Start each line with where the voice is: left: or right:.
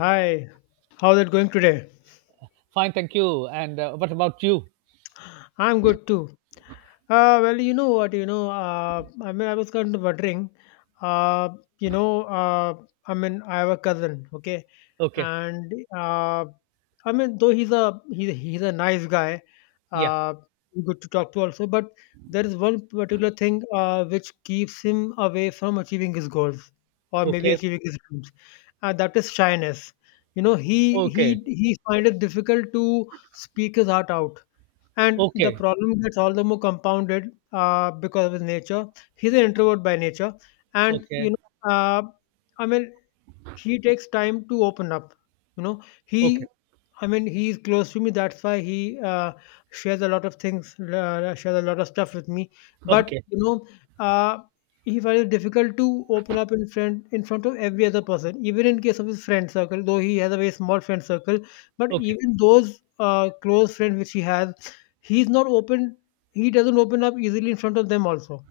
left: Hi, how's it going today?
right: Fine, thank you. And what about you?
left: I'm good too. Well, I mean, I was kind of wondering, uh, you know, uh, I mean, I have a cousin, okay,
right: Okay.
left: and I mean, though he's a nice guy,
right: Yeah.
left: uh, good to talk to also, but there is one particular thing which keeps him away from achieving his goals or maybe
right: Okay.
left: achieving his dreams, and that is shyness. You know, he
right: Okay.
left: he he finds it difficult to speak his heart out and the
right: Okay.
left: problem gets all the more compounded because of his nature. He's an introvert by nature, and
right: Okay.
left: I mean, he takes time to open up. you know
right: Okay.
left: he I mean, he is close to me, that's why he shares a lot of things, shares a lot of stuff with me, but
right: Okay.
left: you know, uh, he finds it difficult to open up in front of every other person, even in case of his friend circle, though he has a very small friend circle, but
right: Okay.
left: even those close friends which he has, he's not open, he doesn't open up easily in front of them also,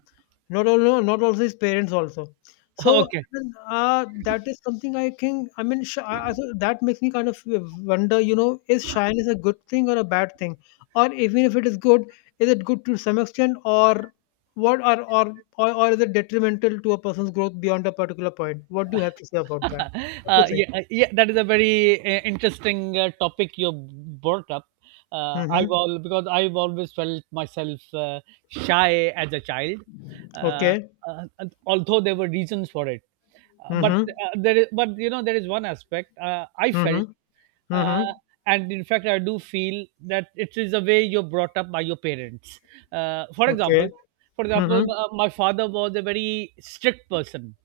left: not also his parents also. So,
right: Okay.
left: well, that is something I think. I mean, so that makes me kind of wonder. You know, is shyness a good thing or a bad thing, or even if it is good, is it good to some extent, or what, or is it detrimental to a person's growth beyond a particular point? What do you have to say about that? What do you think?
right: Yeah, that is a very interesting topic you brought up. I've
left: Mm-hmm.
right: all because I've always felt myself shy as a child, uh,
left: Okay.
right: and although there were reasons for it. Uh, but
left: Mm-hmm.
right: but you know, there is one aspect I felt,
left: Mm-hmm. Mm-hmm.
right: uh, and in fact I do feel that it is the way you're brought up by your parents. For example,
left: Okay. Mm-hmm.
right: my father was a very strict person,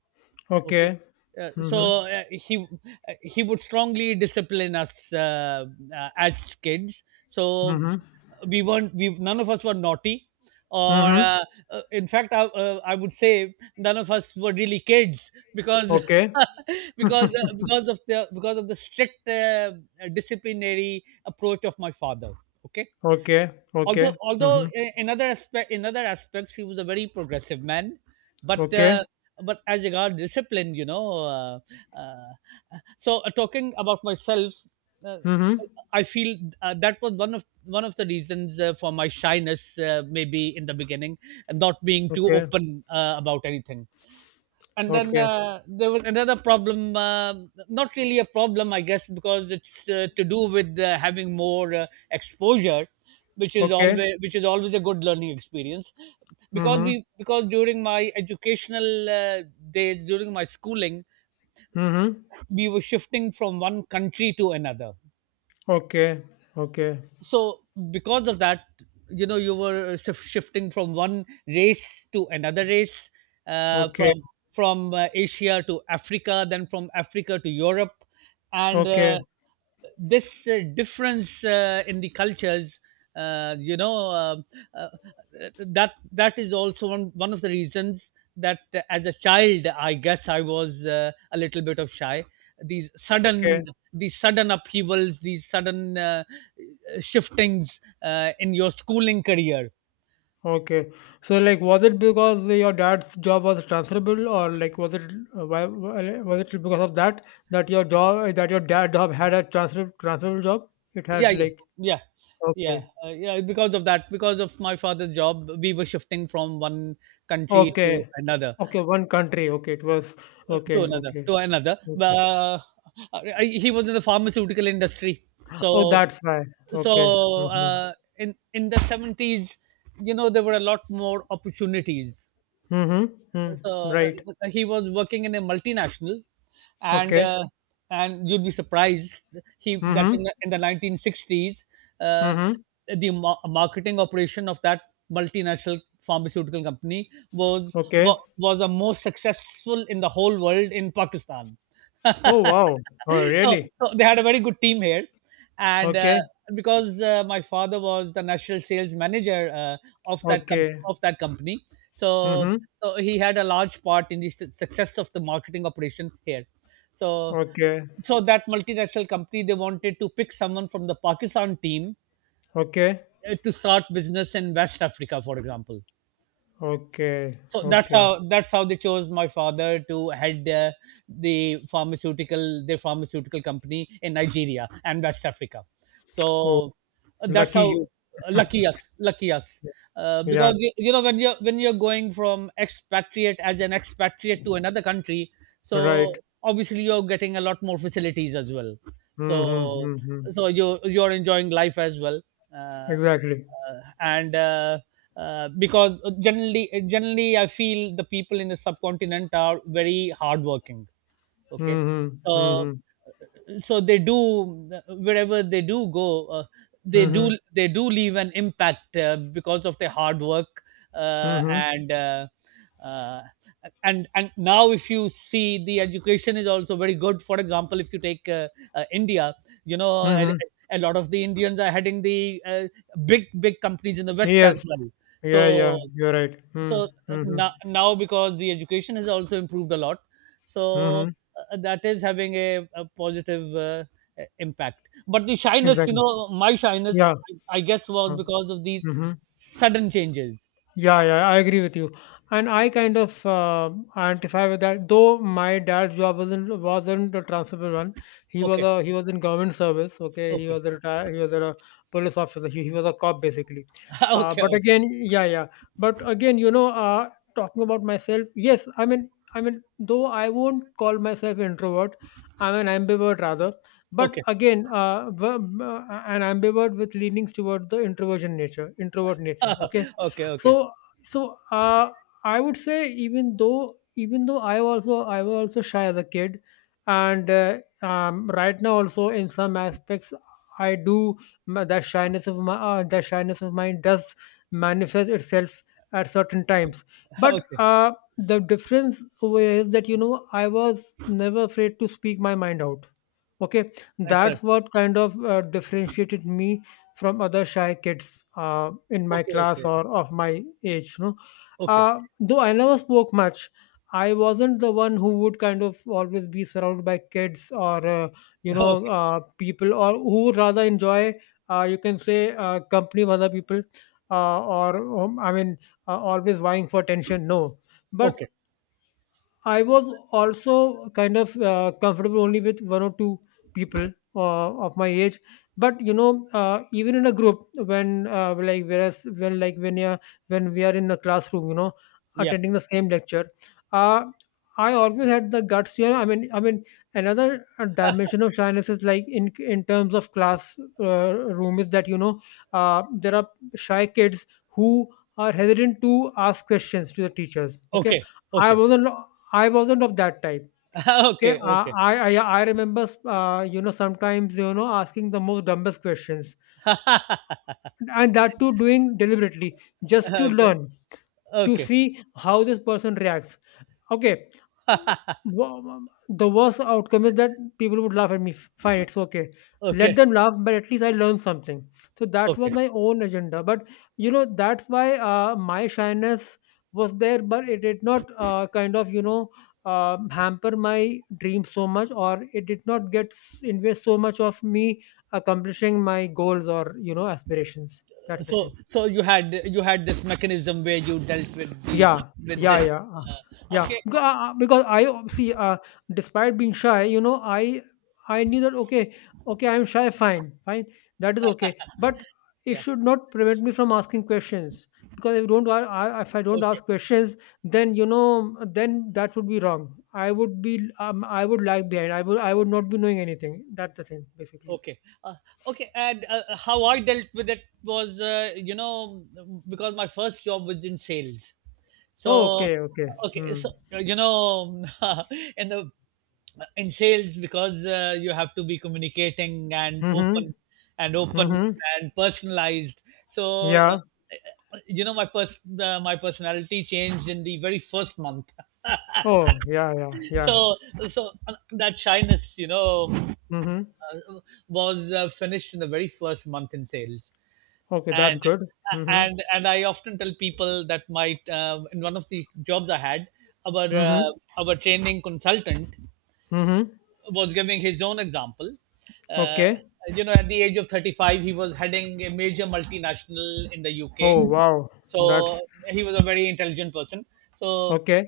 right: okay.
left: Okay. Mm-hmm.
right: He, he would strongly discipline us, as kids. So
left: Mm-hmm.
right: we weren't we none of us were naughty, or
left: Mm-hmm.
right: in fact I would say none of us were really kids because
left: Okay.
right: because of the strict disciplinary approach of my father, okay.
left: Okay.
right: although
left: Okay.
right: although
left: Mm-hmm.
right: i- in other aspect in other aspects he was a very progressive man, but uh,
left: Okay.
right: but as regard discipline, you know. Uh, Talking about myself, uh,
left: Mm-hmm.
right: I feel that was one of the reasons for my shyness, maybe in the beginning, not being too
left: Okay,
right: open about anything. And then
left: okay,
right: there was another problem, not really a problem, I guess, because it's to do with having more exposure, which is
left: okay.
right: always a good learning experience. Because
left: Mm-hmm.
right: we because during my educational days, during my schooling,
left: Mm-hmm.
right: we were shifting from one country to another.
left: Okay, okay,
right: So because of that, you know, you were shifting from one race to another race, uh,
left: okay,
right: from from Asia to Africa, then from Africa to Europe. And
left: okay,
right: This difference in the cultures, uh, you know uh, uh, that is also one of the reasons that, as a child, I guess I was a little bit of shy. these
left: okay,
right: sudden these sudden upheavals, these sudden shiftings in your schooling career.
left: okay. So, like, was it because your dad's job was transferable, or like, was it was it because of that that your dad job had a transferable job? It
right: yeah
left: had
right: yeah
left: like
right: yeah yeah
left: okay,
right: uh, yeah, because of that, because of my father's job we were shifting from one country to
left: okay,
right: another,
left: okay. One country. Okay, it was
right: uh, to
left: okay,
right: another
left: okay,
right: to another
left: okay.
right: uh, he was in the pharmaceutical industry.
left: Oh,
right: so
left: that's why.
right: so
left: Okay. Mm-hmm.
right: uh, in the 70s, you know, there were a lot more opportunities.
left: Mm-hmm. Mm,
right: so uh,
left: right.
right: he was working in a multinational, and
left: Okay.
right: uh, and you'd be surprised he that
left: Mm-hmm.
right: in in the 1960s, uh,
left: Mm-hmm.
right: the marketing operation of that multinational pharmaceutical company
left: Okay.
right: was the most successful in the whole world in Pakistan.
left: Oh, wow. Oh,
right: so,
left: really?
right: so they had a very good team here, and
left: Okay.
right: because my father was the national sales manager of
left: Okay.
right: of that company. so
left: Mm-hmm.
right: so he had a large part in the success of the marketing operation here. so
left: Okay.
right: so that multinational company, they wanted to pick someone from the Pakistan team
left: Okay.
right: to start business in West Africa, for example.
left: Okay.
right: so that's
left: Okay.
right: how that's how they chose my father to head their pharmaceutical company in Nigeria and West Africa.
left: Oh,
right: So that's
left: lucky
right: how,
left: you.
right: lucky us, lucky us.
left: Yeah.
right: Because you know, when you're going from expatriate as an expatriate to another country, so
left: Right.
right: obviously you're getting a lot more facilities as well. So
left: Mm-hmm. Mm-hmm.
right: you're enjoying life as well. Uh,
left: Exactly.
right: and because generally Generally, I feel the people in the subcontinent are very hardworking, okay.
left: Mm-hmm.
right: uh,
left: Mm-hmm.
right: so they do, wherever they do go, they do
left: Mm-hmm.
right: they do leave an impact because of their hard work. uh,
left: Mm-hmm.
right: and uh, uh, and now, if you see, the education is also very good. For example, if you take India, you know, a,
left: Mm-hmm.
right: a lot of the Indians are heading the uh, big companies in the West as
left: Yes.
right: well. so
left: Yeah. Yeah. You're right.
right: so
left: Mm-hmm.
right: uh,
left: Mm-hmm.
right: now, now because the education has also improved a lot, so
left: Mm-hmm.
right: that is having a positive impact. But the shyness, you
left: Exactly.
right: know, my
left: Yeah.
right: shyness, I guess, was
left: Uh,
right: because of these
left: mhm.
right: sudden changes.
left: Yeah, I agree with you, and I kind of identify with that. Though my dad's job wasn't a transferable one. He was
right: Okay.
left: a he was in government service. Okay,
right: Okay.
left: he was a police officer. He was a cop basically.
right: Okay.
left: But
right: Okay.
left: again, yeah. But again, you know, talking about myself, yes, I mean, though I won't call myself introvert, I'm an ambivert rather. But
right: Okay.
left: again, an ambivert with leanings toward the introvert nature. Okay,
right: Okay. Okay.
left: so so I would say even though I was also shy as a kid, and right now also in some aspects I do, that shyness of my that shyness of mine does manifest itself at certain times. But
right: Okay.
left: the difference was that you know I was never afraid to speak my mind out. Okay,
right: Excellent.
left: that's what kind of differentiated me from other shy kids in my
right: Okay.
left: class
right: Okay.
left: or of my age. You know,
right: Okay.
left: though I never spoke much, I wasn't the one who would kind of always be surrounded by kids or
right: Okay.
left: people, or who would rather enjoy you can say company of other people, or I mean always vying for attention. No, but
right: Okay.
left: I was also kind of comfortable only with one or two people of my age. But you know, even in a group, when like whereas when like when you when we are in a classroom, you know,
right: Yeah.
left: attending the same lecture, uh, I always had the guts. You know, I mean, another dimension of shyness is like in terms of class room is that you know there are shy kids who are hesitant to ask questions to the teachers. Okay,
right: Okay.
left: I
right: Okay.
left: wasn't. I wasn't of that type. Okay,
right: Okay.
left: I
right: Okay.
left: I I I remember you know sometimes you know asking the most dumbest questions, and that too doing deliberately just to
right: Okay.
left: learn, to
right: Okay.
left: see how this person reacts. Okay. Wha- The worst outcome is that people would laugh at me. Fine, it's okay. Let
right: Okay.
left: them laugh, but at least I learned something. So that was
right: Okay.
left: my own agenda. But you know, that's why my shyness was there, but it did not kind of you know hamper my dreams so much, or it did not invest so much of me accomplishing my goals or you know aspirations. That's the
right: So
left: thing.
right: you had this mechanism where you dealt with the,
left: Yeah,
right: with
left: yeah,
right: this,
left: yeah, uh, yeah.
right: okay, oh,
left: Because I, see, despite being shy, you know, I knew that okay, okay, I'm shy, fine, fine, that is okay. But it
right: yeah.
left: should not prevent me from asking questions, because if you don't, if I don't
right: Okay.
left: ask questions, then you know, then that would be wrong. I would be, I would lag behind. I would not be knowing anything. That's the thing, basically.
right: Okay. uh, okay, and how I dealt with it was, you know, because my first job was in sales. So
left: Okay, okay.
right: okay,
left: Hmm.
right: so you know, in the in sales, because you have to be communicating and
left: Mm-hmm.
right: open and open
left: Mm-hmm.
right: and personalized. So
left: Yeah.
right: you know, my my personality changed in the very first month.
left: Oh, yeah, yeah.
right: So that shyness, you know,
left: Mm-hmm.
right: was finished in the very first month in sales.
left: Okay, that's
right: and
left: good. Mhm.
right: and I often tell people that my in one of the jobs I had, our uh,
left: Mhm.
right: our training consultant
left: Mhm.
right: was giving his own example. Uh,
left: Okay.
right: you know, at the age of 35, he was heading a major multinational in the UK.
left: Oh, wow. That's
right: So he was a very intelligent person. So
left: okay.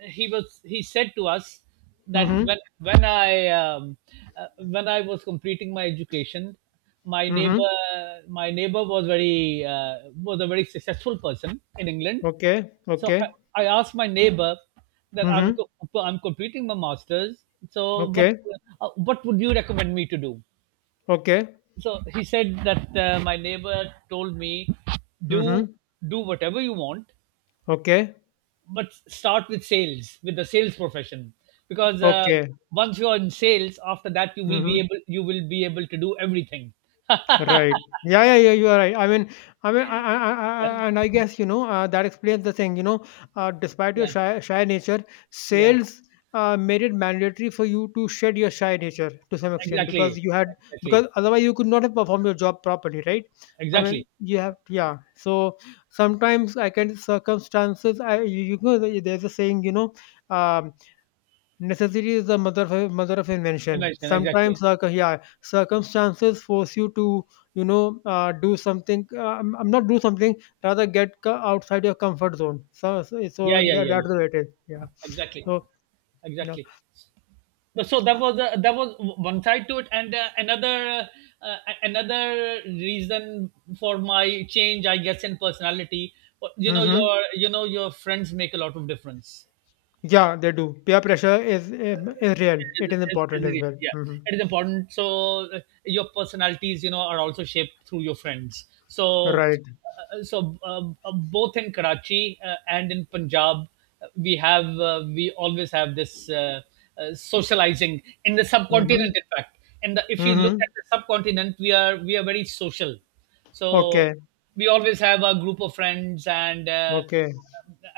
right: he was he said to us that
left: Mhm.
right: when I um, uh, when I was completing my education, my
left: Mhm.
right: neighbor, my neighbor, was very was a very successful person in England.
left: Okay.
right: So
left: Okay.
right: I asked my neighbor that I'm
left: Mhm.
right: I'm completing my masters. So
left: Okay.
right: what would you recommend me to do?
left: Okay.
right: So he said that, my neighbor told me, do
left: Mhm.
right: whatever you want,
left: Okay.
right: but start with sales, with the sales profession, because
left: Okay.
right: once you are in sales, after that you will be
left: Mhm.
right: able, to do everything.
left: Right. Yeah, yeah. You are right. I mean, I mean, I, I, I, and I guess you know that explains the thing. You know, despite your
right: Yeah,
left: shy nature,
right: yeah.
left: sales made it mandatory for you to shed your shy nature to some extent, because
right: Exactly.
left: you had, because
right: Exactly.
left: otherwise you could not have performed your job properly, right? I mean,
right: Exactly.
left: you have yeah. So sometimes I can circumstances. I you, you know there's a saying. You know, um, necessity is the mother of invention.
right: Imagine, exactly.
left: Sometimes, yeah, circumstances force you to, you know, do something. I'm not do something. Rather, get outside your comfort zone. So, so,
right: yeah
left: so
right: yeah
left: that,
right: yeah yeah
left: that's the way it is. Yeah.
right: Exactly.
left: So, yeah.
right: Exactly. But so that was, that was one side to it, and another, uh, another reason for my change, I guess, in personality, you know,
left: Mm-hmm.
right: your friends make a lot of difference.
left: Yeah, they do. Peer pressure is real. It is important as well.
right: Yeah,
left: Mm-hmm.
right: it is important. So uh, your personalities, you know, are also shaped through your friends. so
left: Right.
right: uh, so uh, uh, both in Karachi and in Punjab, we always have this socializing in the
left: Mm-hmm.
right: subcontinent, in fact. If you look
left: Mm-hmm.
right: at the subcontinent, we are, we are very social. So
left: Okay.
right: we always have a group of friends, and uh,
left: Okay.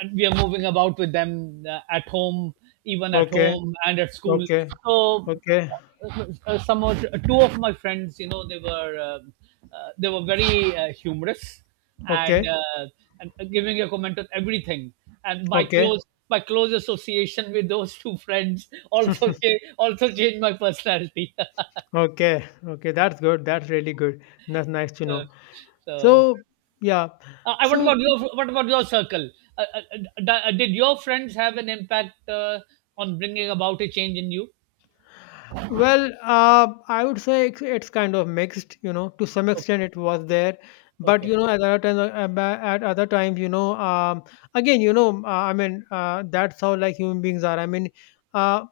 right: and we are moving about with them at home, even at
left: Okay.
right: home and at school.
left: Okay.
right: So
left: Okay.
right: some of, two of my friends, you know, they were um, they were very humorous and
left: Okay.
right: uh, and giving a comment on everything. And my
left: Okay.
right: close, my close association with those two friends also also changed my personality.
left: Okay, okay, that's good. That's really good. That's nice to
right: Uh,
left: know.
right: so.
left: So, yeah.
right: What about
left: So,
right: your, what about your circle? Uh, uh, did your friends have an impact on bringing about a change in you?
left: well, I would say it's kind of mixed, you know, to some
right: Okay.
left: extent it was there. But,
right: Okay.
left: you know, at other times, at other times, you know, again, you know, that's how like human beings are. Uh,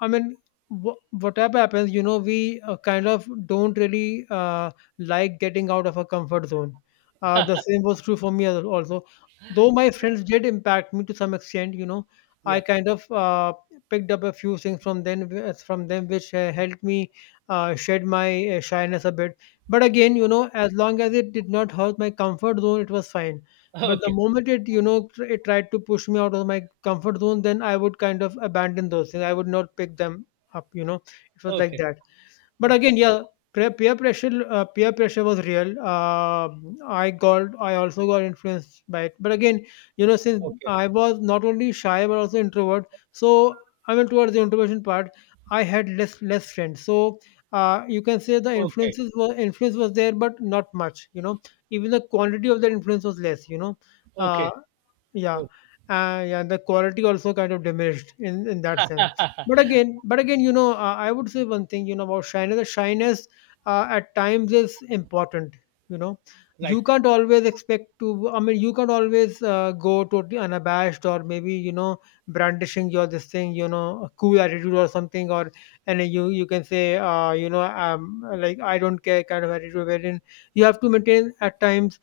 left: I mean, whatever happens, you know, we kind of don't really like getting out of our comfort zone. The same was true for me also. Though my friends did impact me to some extent, you know, I
right: Yeah.
left: kind of picked up a few things from them, which helped me shed my shyness a bit. But again, you know, as long as it did not hurt my comfort zone, it was fine, but the
right: Okay.
left: moment it, you know, it tried to push me out of my comfort zone, then I would kind of abandon those things. I would not pick them up, you know. It was like
right: Okay.
left: that. But
right: Okay.
left: again, yeah, peer pressure was real. I got, I also got influenced by it. But again, you know, since
right: Okay.
left: I was not only shy but also introvert, so I mean, towards the introversion part, I had less friends. So you can say the
right: Okay.
left: influence was there, but not much. You know, even the quantity of that influence was less. You know, uh,
right: Okay.
left: yeah,
right: Okay.
left: yeah, the quality also kind of diminished in that sense. But again, you know, I would say one thing, you know, about shyness. The shyness at times is important. You know,
right: Right.
left: you can't always expect to. I mean, you can't always go totally unabashed or maybe you know brandishing your this thing, you know, a cool attitude or something, or and you can say, like I don't care kind of attitude. Wherein you have to maintain at times.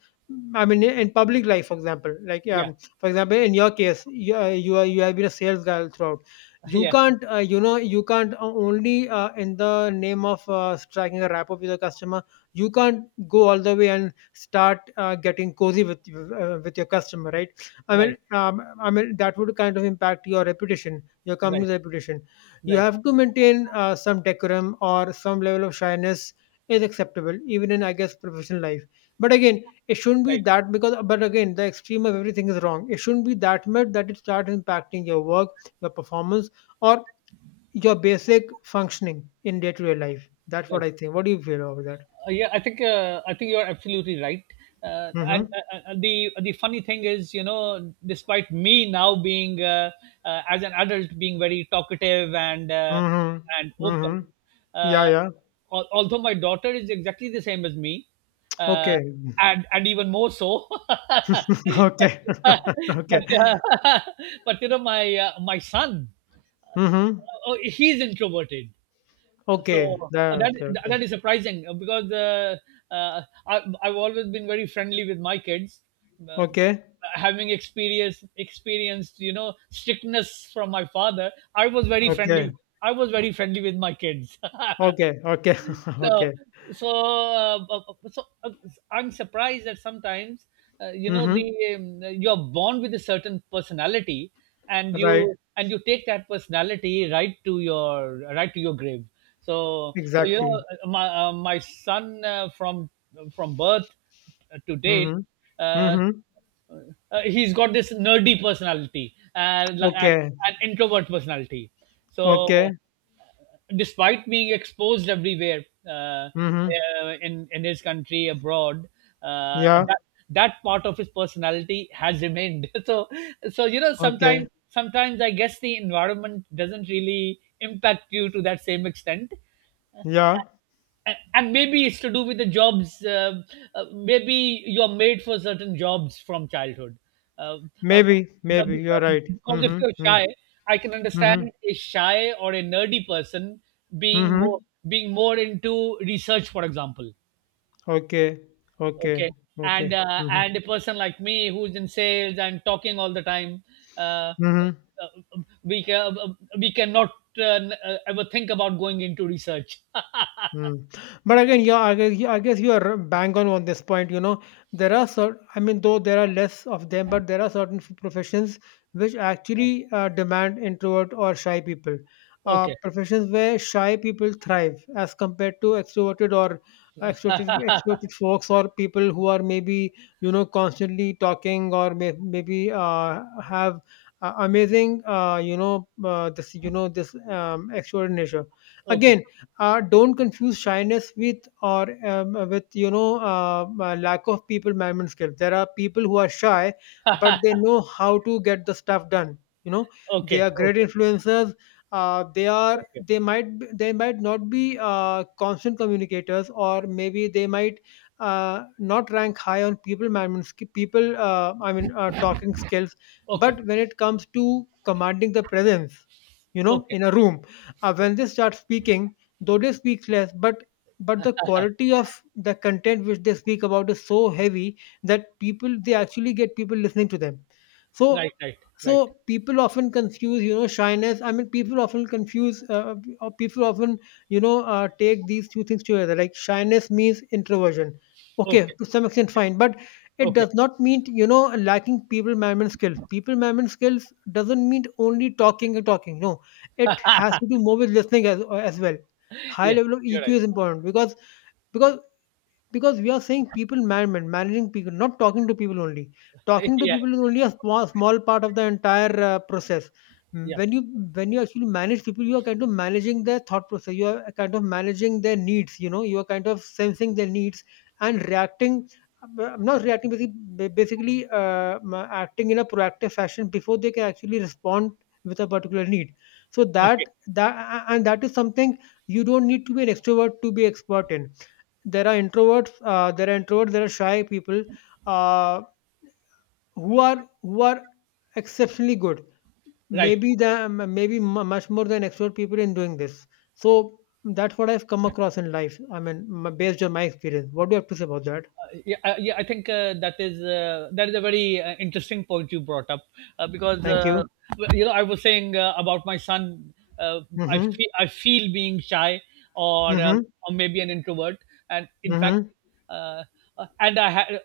left: In public life, for example,
right: Yeah.
left: for example, in your case you have been a sales guy throughout. you
right: Yeah.
left: can't uh, you know you can't only, in the name of striking a rapport with the customer, you can't go all the way and start getting cozy with with your customer, right? i mean
right: Right.
left: um, i mean that would kind of impact your reputation, your company's
right: Right.
left: reputation. You
right: Right.
left: have to maintain some decorum, or some level of shyness is acceptable even in, I guess, professional life. But again, it shouldn't be
right: Right.
left: that because but again, the extreme of everything is wrong. It shouldn't be that much that it starts impacting your work, your performance, or your basic functioning in day-to-day life. That's what
right: Right.
left: I think. What do you feel about that?
right: Yeah, I think, I think you're absolutely right. And
left: Mm-hmm.
right: The funny thing is, you know, despite me now being, as an adult, being very talkative
left: Mm-hmm.
right: and open,
left: Mm-hmm. Yeah,
right: uh,
left: yeah.
right: although my daughter is exactly the same as me, uh,
left: Okay.
right: and even more so. But
left: Okay.
right: but,
left: Okay.
right: uh, but you know, my my son,
left: Mm-hmm.
right: oh, he's introverted.
left: Okay.
right: So
left: That, okay. Okay.
right: that is surprising because, uh, I, I've always been very friendly with my kids. Um,
left: Okay.
right: having experienced, you know, strictness from my father, I was very
left: Okay.
right: friendly. I was very friendly with my kids.
left: Okay. Okay.
right: so
left: Okay.
right: so uh, b- so uh, I'm surprised that sometimes you know the
left: Mm-hmm.
right: you're born with a certain personality, and
left: Right.
right: you take that personality right to your grave. So
left: Exactly.
right: my my son, from birth to date,
left: Mm-hmm.
right: uh, uh,
left: Mm-hmm.
right: he's got this nerdy personality, and
left: Okay.
right: an introvert personality.
left: Okay.
right: So despite being exposed everywhere,
left: Mm-hmm.
right: in his country abroad,
left: Yeah.
right: that that part of his personality has remained. So so you know
left: Okay.
right: sometimes sometimes I guess the environment doesn't really impact you to that same extent.
left: Yeah.
right: And maybe it's to do with the jobs, maybe you're made for certain jobs from childhood, uh, uh,
left: Maybe.
right: but
left: Maybe you're right.
right: because if
left: Mm-hmm.
right: you're shy,
left: Mm-hmm.
right: I can
left: Mm-hmm.
right: understand a shy or a nerdy person being more
left: Mm-hmm.
right: being more into research, for example.
left: Okay. Okay.
right: Okay.
left: Okay.
right: And
left: Mm-hmm.
right: and a person like me who's in sales and talking all the time, uh,
left: Mm-hmm.
right: uh, we can, we cannot uh, ever think about going into research.
left: Mm. But again, yeah, I guess, you are bang on this point. You know, there are certain, I mean, though there are less of them, but there are certain professions which actually demand introvert or shy people.
right: Okay.
left: Professions where shy people thrive as compared to extroverted, or extroverted folks, or people who are, maybe, you know, constantly talking, or maybe have amazing, this extroverted nature.
right: Okay.
left: Again, don't confuse shyness with, you know, lack of people management skills. There are people who are shy but they know how to get the stuff done. You know, they
right: Okay,
left: are great
right: okay,
left: influencers. uh, they are
right: okay,
left: they might they might not be constant communicators, or maybe they might not rank high on people management people, I mean, talking skills.
right: okay,
left: But when it comes to commanding the presence, you know,
right: okay.
left: in a room, when they start speaking, though they speak less, but the quality of the content which they speak about is so heavy that people they actually get people listening to them. so
right: Right, right, right.
left: so people often confuse, you know, shyness. I mean, people often confuse or people often, you know, take these two things together, like shyness means introversion. Okay,
right: Okay,
left: to some extent,
right: okay,
left: fine. But it
right: okay.
left: does not mean, you know, lacking people management skills. People management skills doesn't mean only talking and talking. No, it has to do more with listening as well. High
right: Yeah,
left: level of
right: you're
left: EQ
right: right.
left: is important because because we are saying people management, managing people, not talking to people only. Talking to
right: Yeah,
left: people is only a small part of the entire process. Mm,
right: yeah.
left: when you, when you actually manage people, you are kind of managing their thought process, you are kind of managing their needs, you know, you are kind of sensing their needs and reacting. I'm not reacting, basically, basically acting in a proactive fashion before they can actually respond with a particular need. So
right: Okay,
left: that, and that is something you don't need to be an extrovert to be expert in. There are introverts, there are shy people, uh, who are, exceptionally good,
right: right.
left: maybe the m- maybe mu much more than extrovert people in doing this. So that's what I've come across in life. I mean, based on my experience, what do you have to say about that?
right: Yeah, yeah. I think that is a very interesting point you brought up, because
left: Thank you.
right: well, you know, I was saying about my son.
left: Mm-hmm.
right: I feel being shy or uh,
left: Mm-hmm.
right: or maybe an introvert, and in fact,
left: Mm-hmm.
right: uh, and I had,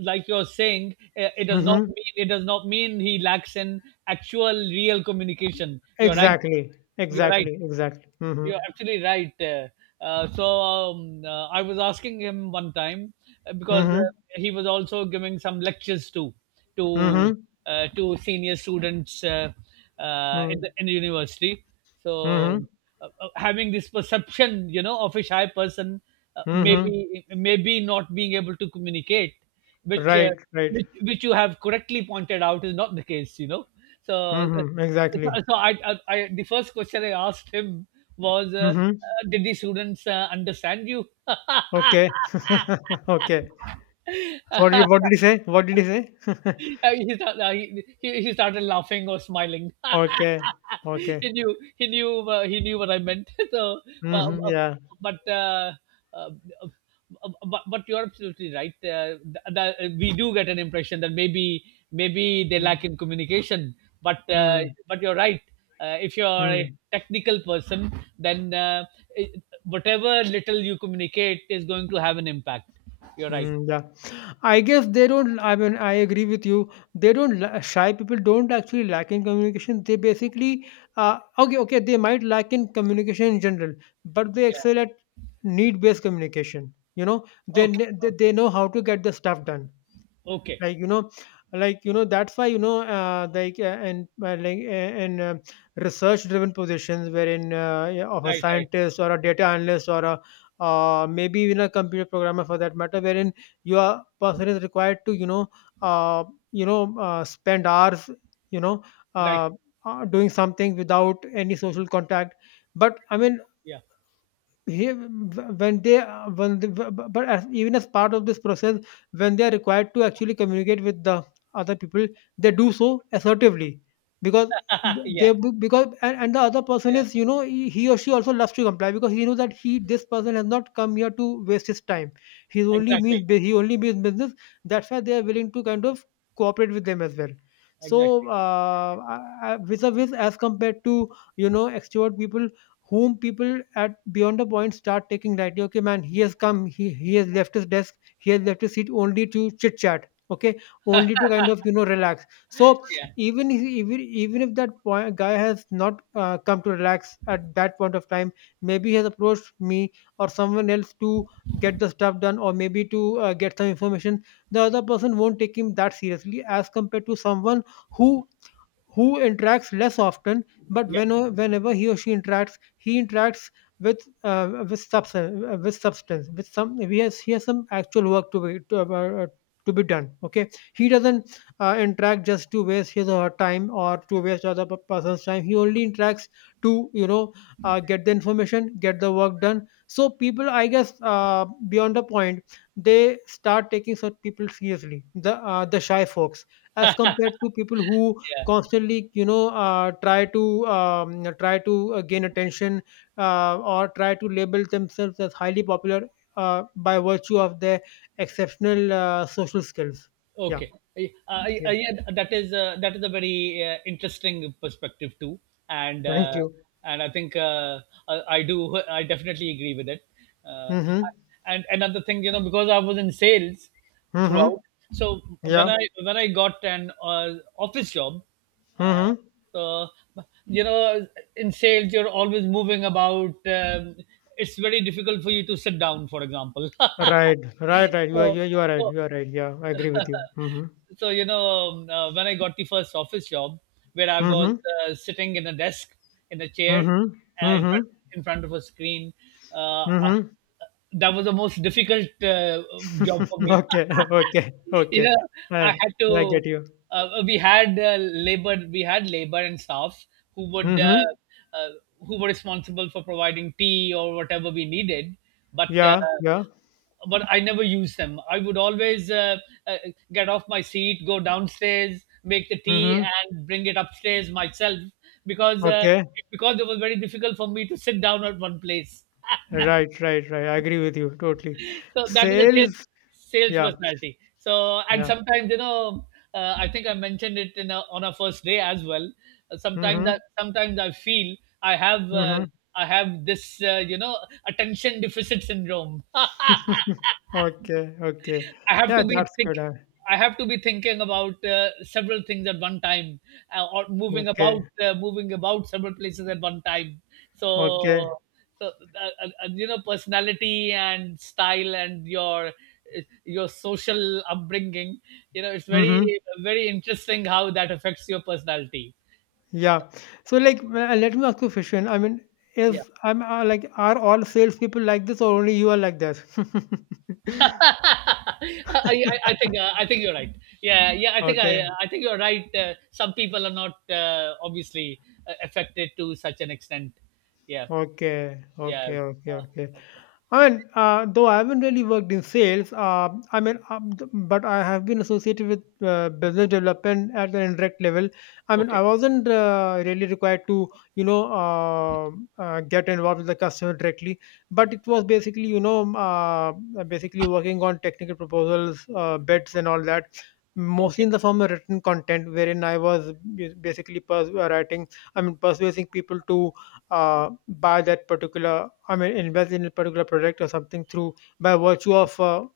right: like you're saying, it does not
left: Mm-hmm.
right: mean it does not mean he lacks in actual real communication. You're right.
left: Exactly,
right: You're right.
left: exactly, exactly. Mm-hmm.
right: You're actually right. So I was asking him one time, because
left: Mm-hmm.
right: he was also giving some lectures too, to
left: Mm-hmm.
right: to senior students,
left: Mm-hmm.
right: in the university. So
left: Mm-hmm.
right: having this perception, you know, of a shy person,
left: Mm-hmm.
right: maybe maybe not being able to communicate, which uh,
left: Right, right.
right: which you have correctly pointed out is not the case, you know. So. uh,
left: Mm-hmm.
right: so
left: Exactly.
right: I, the first question I asked him was,
left: Mm-hmm.
right: "Did the students understand you?"
left: Okay. Okay. What did what did he say? What did he say?
right: He started laughing or smiling.
left: Okay. Okay.
right: He knew he knew what I meant. So, uh,
left: Mhm.
right: uh,
left: Yeah.
right: but uh, uh, uh, but you're absolutely right. We do get an impression that maybe maybe they
left: Mm.
right: lack in communication. But uh,
left: Hmm.
right: but you're right. If you're a
left: Mm.
right: technical person, then it- whatever little you communicate is going to have an impact. You're right.
left: Mm. Yeah. I guess they don't. I mean, I agree with you. They don't la shy people don't actually lack in communication. They basically, okay, okay, they might lack in communication in general, but they
right: Yeah.
left: excel at need-based communication. You know, they
right: Okay.
left: kn-
right: Okay.
left: they know how to get the stuff done.
right: Okay.
left: Like, you know, like, you know, that's why, you know, like, and like, in research driven positions, wherein, yeah, of a
right: Right. Right.
left: scientist, or a data analyst, or a maybe even a computer programmer, for that matter, wherein your person is required to, you know, uh, spend hours, you know,
right: Right.
left: uh, doing something without any social contact. But I mean,
right: Yeah.
left: he when they when the, but, even as part of this process, when they are required to actually communicate with the other people, they do so assertively, because
right: Yeah.
left: they because and the other person
right: Yeah.
left: is, you know, he or she also loves to comply, because he knows that he this person has not come here to waste his time.
right: Exactly.
left: He only means business. That's why they are willing to kind of cooperate with them as well.
right: Exactly.
left: So, vis a vis, as compared to, you know, extrovert people, whom people, at beyond a point, start taking lightly. Okay, man, he has come, he has left his desk, he has left his seat only to chit chat. Okay, only to kind of, you know, relax. So,
right: Yeah.
left: even if that point, guy has not come to relax at that point of time, maybe he has approached me or someone else to get the stuff done, or maybe to get some information. The other person won't take him that seriously, as compared to someone who who interacts less often, but
right: Yeah.
left: whenever he or she interacts, he interacts with substance, with some. He has some actual work uh, to be done. Okay, he doesn't interact just to waste his or her time or to waste other person's time. He only interacts to, you know, get the information, get the work done. So, people, I guess, beyond a point, they start taking such people seriously. The shy folks, as compared to people who
right: Yeah.
left: constantly, you know, try to try to gain attention, or try to label themselves as highly popular, by virtue of their exceptional, social skills. Yeah,
right: Okay,
left: yeah.
right: yeah, that is a very interesting perspective too, and
left: Thank
right: uh,
left: you.
right: and I think I do I definitely agree with it. Uh,
left: Mhm.
right: and another thing, you know, because I was in sales
left: Mhm.
right: throughout, so
left: Yeah.
right: when I got an office job, uh,
left: Mhm.
right: so you know, in sales you're always moving about. It's very difficult for you to sit down, for example.
left: Right, right, right.
right: So,
left: You are right
right: so
left: yeah, I agree with you. Mhm.
right: when I got the first office job where I was
left: Mhm.
right: sitting in a desk in a chair,
left: Mhm.
right: uh, in,
left: Mhm.
right: front, in front of a screen, uh, uh,
left: Mhm.
right: that was the most difficult job for me.
left: Okay, okay, okay.
right: Yeah, I
left: i
right: had
left: i
right: to
left: get you.
right: we had labor we had labor and staffs who would
left: Mhm.
right: uh, who were responsible for providing tea or whatever we needed, but uh,
left: Yeah, yeah.
right: but I never used them. I would always uh, get off my seat, go downstairs, make the tea,
left: Mhm.
right: and bring it upstairs myself, because uh,
left: Okay.
right: because it was very difficult for me to sit down at one place.
left: Right, right, right. I agree with you totally.
right: So that is a sales,
left: Sales.
right: sales
left: Yeah,
right: personality. So and
left: yeah.
right: sometimes you know, I think I mentioned it in a, on our first day as well. Sometimes
left: Mhm.
right: that sometimes I feel I have uh,
left: Mhm.
right: I have this you know, attention deficit syndrome.
left: Okay, okay.
right: I have
left: Yeah,
right: to be
left: that's
right: think.
left: good.
right: I have to be thinking about several things at one time, or
left: Okay,
right: moving about several places at one time. So,
left: okay.
right: so you know, personality and style and your social upbringing. You know, it's very
left: Mhm.
right: very interesting how that affects your personality.
left: Yeah. So, let me ask you a question. I mean,
right: Yeah.
left: if I'm like, are all salespeople like this, or only you are like this?
right: I think you're right. Yeah, yeah.
left: Okay,
right: I think you're right. Some people are not obviously affected to such an extent. Yeah,
left: okay,
right: yeah.
left: okay, okay, okay.
right: Okay,
left: I mean, though I haven't really worked in sales, I mean, but I have been associated with business development at an indirect level. I mean,
right: okay,
left: I wasn't really required to, you know, get involved with the customer directly, but it was basically, you know, basically working on technical proposals, bids, and all that. Mostly
right: okay,
left: in the form of written content, wherein I was basically writing, I mean, persuading people to buy that particular, I mean, invest in a particular project or something through, by virtue of,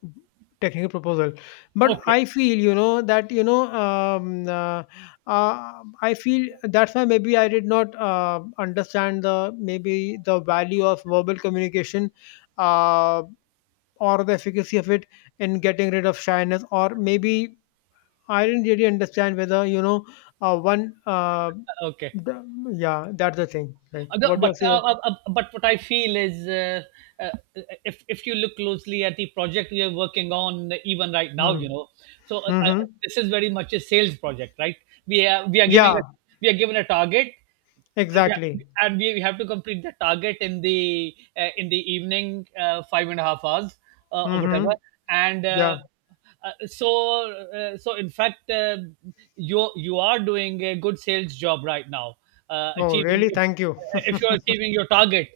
left: technical proposal. But
right: okay,
left: I feel, you know, that, you know, I feel that's why, maybe, I did not understand the, maybe, the value of verbal communication, uh, or the efficacy of it in getting rid of shyness, or maybe I didn't really understand whether, you know, one.
right: okay.
left: The, yeah, that's the thing. Like,
right: Although-
left: what do I say?
right: But what I feel is, uh, if you look closely at the project we are working on, even right now, you
left: Mm-hmm.
right: know, so
left: Mm-hmm.
right: this is very much a sales project, right? We are giving a,
left: Yeah.
right: we are given a target, we are-
left: Exactly.
right: and we have to complete the target in the evening, 5.5 hours or whatever,
left: Mm-hmm.
right: and.
left: Yeah.
right: So so in fact you you are doing a good sales job right now,
left: Oh,
right: achieving
left: really? Thank you.
right: if you are achieving your target.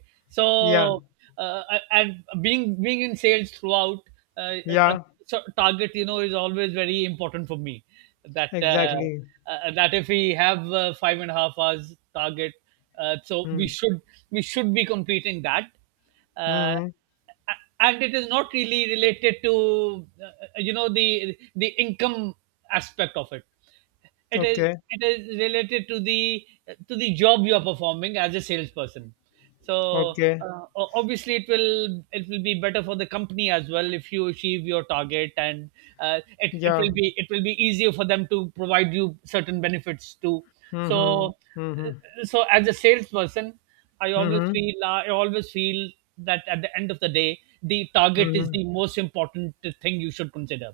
left: Yeah.
right: So uh, and being being in sales throughout, uh, uh,
left: Yeah.
right: so target you know is always very important for me. That
left: Exactly.
right: that if we have 5.5 hours target, so
left: Mm.
right: we should be completing that. Uh,
left: Mm-hmm.
right: and it is not really related to you know the income aspect of it,
left: Okay.
right: it is related to the job you are performing as a salesperson. So
left: Okay.
right: obviously it will be better for the company as well if you achieve your target, and
left: Yeah.
right: it will be easier for them to provide you certain benefits too.
left: Mm-hmm.
right: So
left: Mm-hmm.
right: uh, so as a salesperson,
left: Mm-hmm.
right: I always feel that at the end of the day, the target is
left: Mm-hmm.
right: the most important thing you should consider.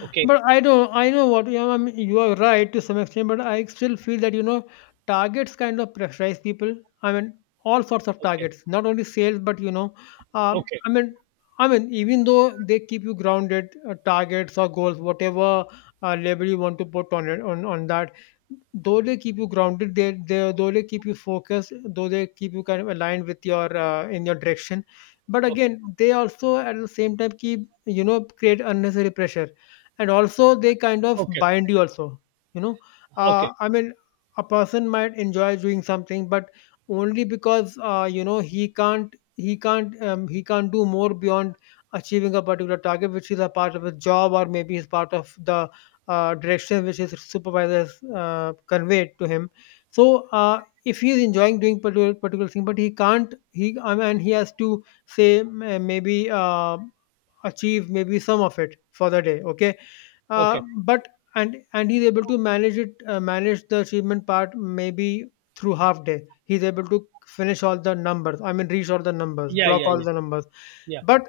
right: Okay,
left: But I know what you - I mean, you are right to some extent, but I still feel that, you know, targets kind of pressurize people. I mean, all sorts of
right: okay,
left: targets, not only sales, but, you know, uh,
right: okay,
left: I mean, even though they keep you grounded - targets, or goals, whatever label you want to put on it, on that - though they keep you grounded, they though they keep you focused, though they keep you kind of aligned with your, in your direction. But
right: okay,
left: again, they also at the same time keep, you know, create unnecessary pressure, and also they kind of
right: okay,
left: bind you also, you know,
right: okay,
left: I mean, a person might enjoy doing something, but only because, you know, he can't, he can't do more beyond achieving a particular target, which is a part of his job, or maybe is part of the direction which his supervisors conveyed to him. So, if he is enjoying doing particular thing, but he can't, he, I mean, he has to, say, maybe achieve maybe some of it for the day, okay,
right: okay.
left: but, and he's able to manage it, manage the achievement part, maybe through half day. He's able to finish all the numbers. I mean, reach all the numbers,
right: Yeah,
left: clock
right: yeah,
left: all the numbers.
right: yeah,
left: But,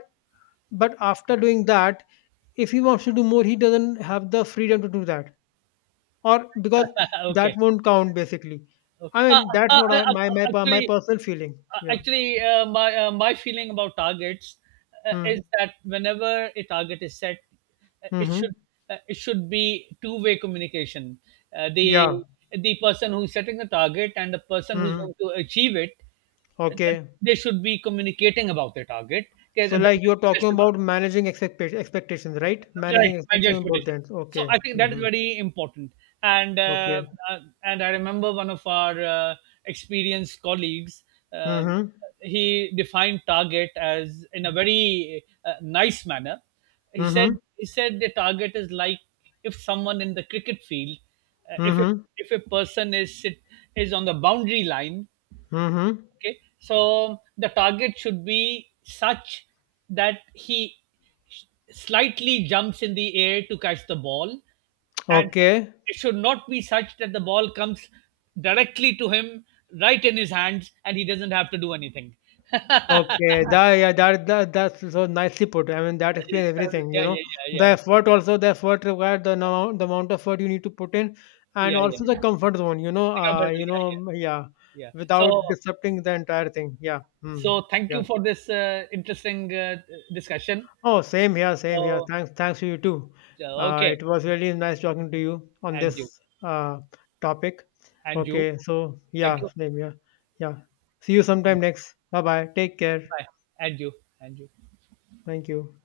left: after doing that, if he wants to do more, he doesn't have the freedom to do that, or because
right: yeah. Okay.
left: that won't count, basically.
right: Okay.
left: I mean, that's
right: Uh,
left: what
right: uh,
left: I, my my
right: uh,
left: per- my
right: actually,
left: personal feeling. Yeah.
right: actually, my my feeling about targets
left: Hmm.
right: is that whenever a target is set, uh, it
left: Mm-hmm.
right: should it should be two-way communication. Uh,
left: Yeah.
right: the the person who's setting the target and the person who's
left: Mm-hmm.
right: going to achieve it, uh,
left: Okay.
right: they should be communicating about the target. Okay,
left: So,
right: th- th-
left: like, you're
right: this
left: talking
right: is what.
left: about managing expectations, right?
right: Right,
left: Managing
right: manage
left: expectations on both
right: expectation.
left: ends.
right: So
left: Okay.
right: I think that is
left: Mm-hmm.
right: very important. And uh,
left: Okay.
right: and I remember one of our experienced colleagues. Um,
left: Mm-hmm.
right: he defined target as in a very nice manner. He said
left: Mm-hmm.
right: he said the target is like if someone in the cricket field, uh, if a,
left: Mm-hmm.
right: if a person is sit, is on the boundary line,
left: Mm-hmm.
right: okay, so the target should be such that he slightly jumps in the air to catch the ball, and
left: Okay.
right: it should not be such that the ball comes directly to him right in his hands and he doesn't have to do anything.
left: Okay. That, that's so nicely put. I mean, that explains
right: So,
left: everything, you
right: yeah yeah
left: know.
right: yeah
left: The
right: yeah,
left: effort also, the effort required, the amount of effort you need to put in, and
right: yeah yeah.
left: also the comfort zone,
right: Think about it,
left: you
right: yeah yeah.
left: know, yeah.
right: Yeah. So
left: Without disrupting the entire thing. Yeah. Hmm.
right: so thank
left: Yeah.
right: you for this interesting discussion.
left: Oh, same here, same here.
right: So
left: Thanks, thanks to you too.
right: okay.
left: It was really nice talking to you on
right: And you.
left: this topic.
right: And you.
left: Okay, so
right: Thank
left: yeah,
right: you.
left: same here. Yeah. See you
right: Thank
left: sometime
right: you.
left: next. Bye bye. Take care.
right: Bye. And you. And you.
left: Thank you.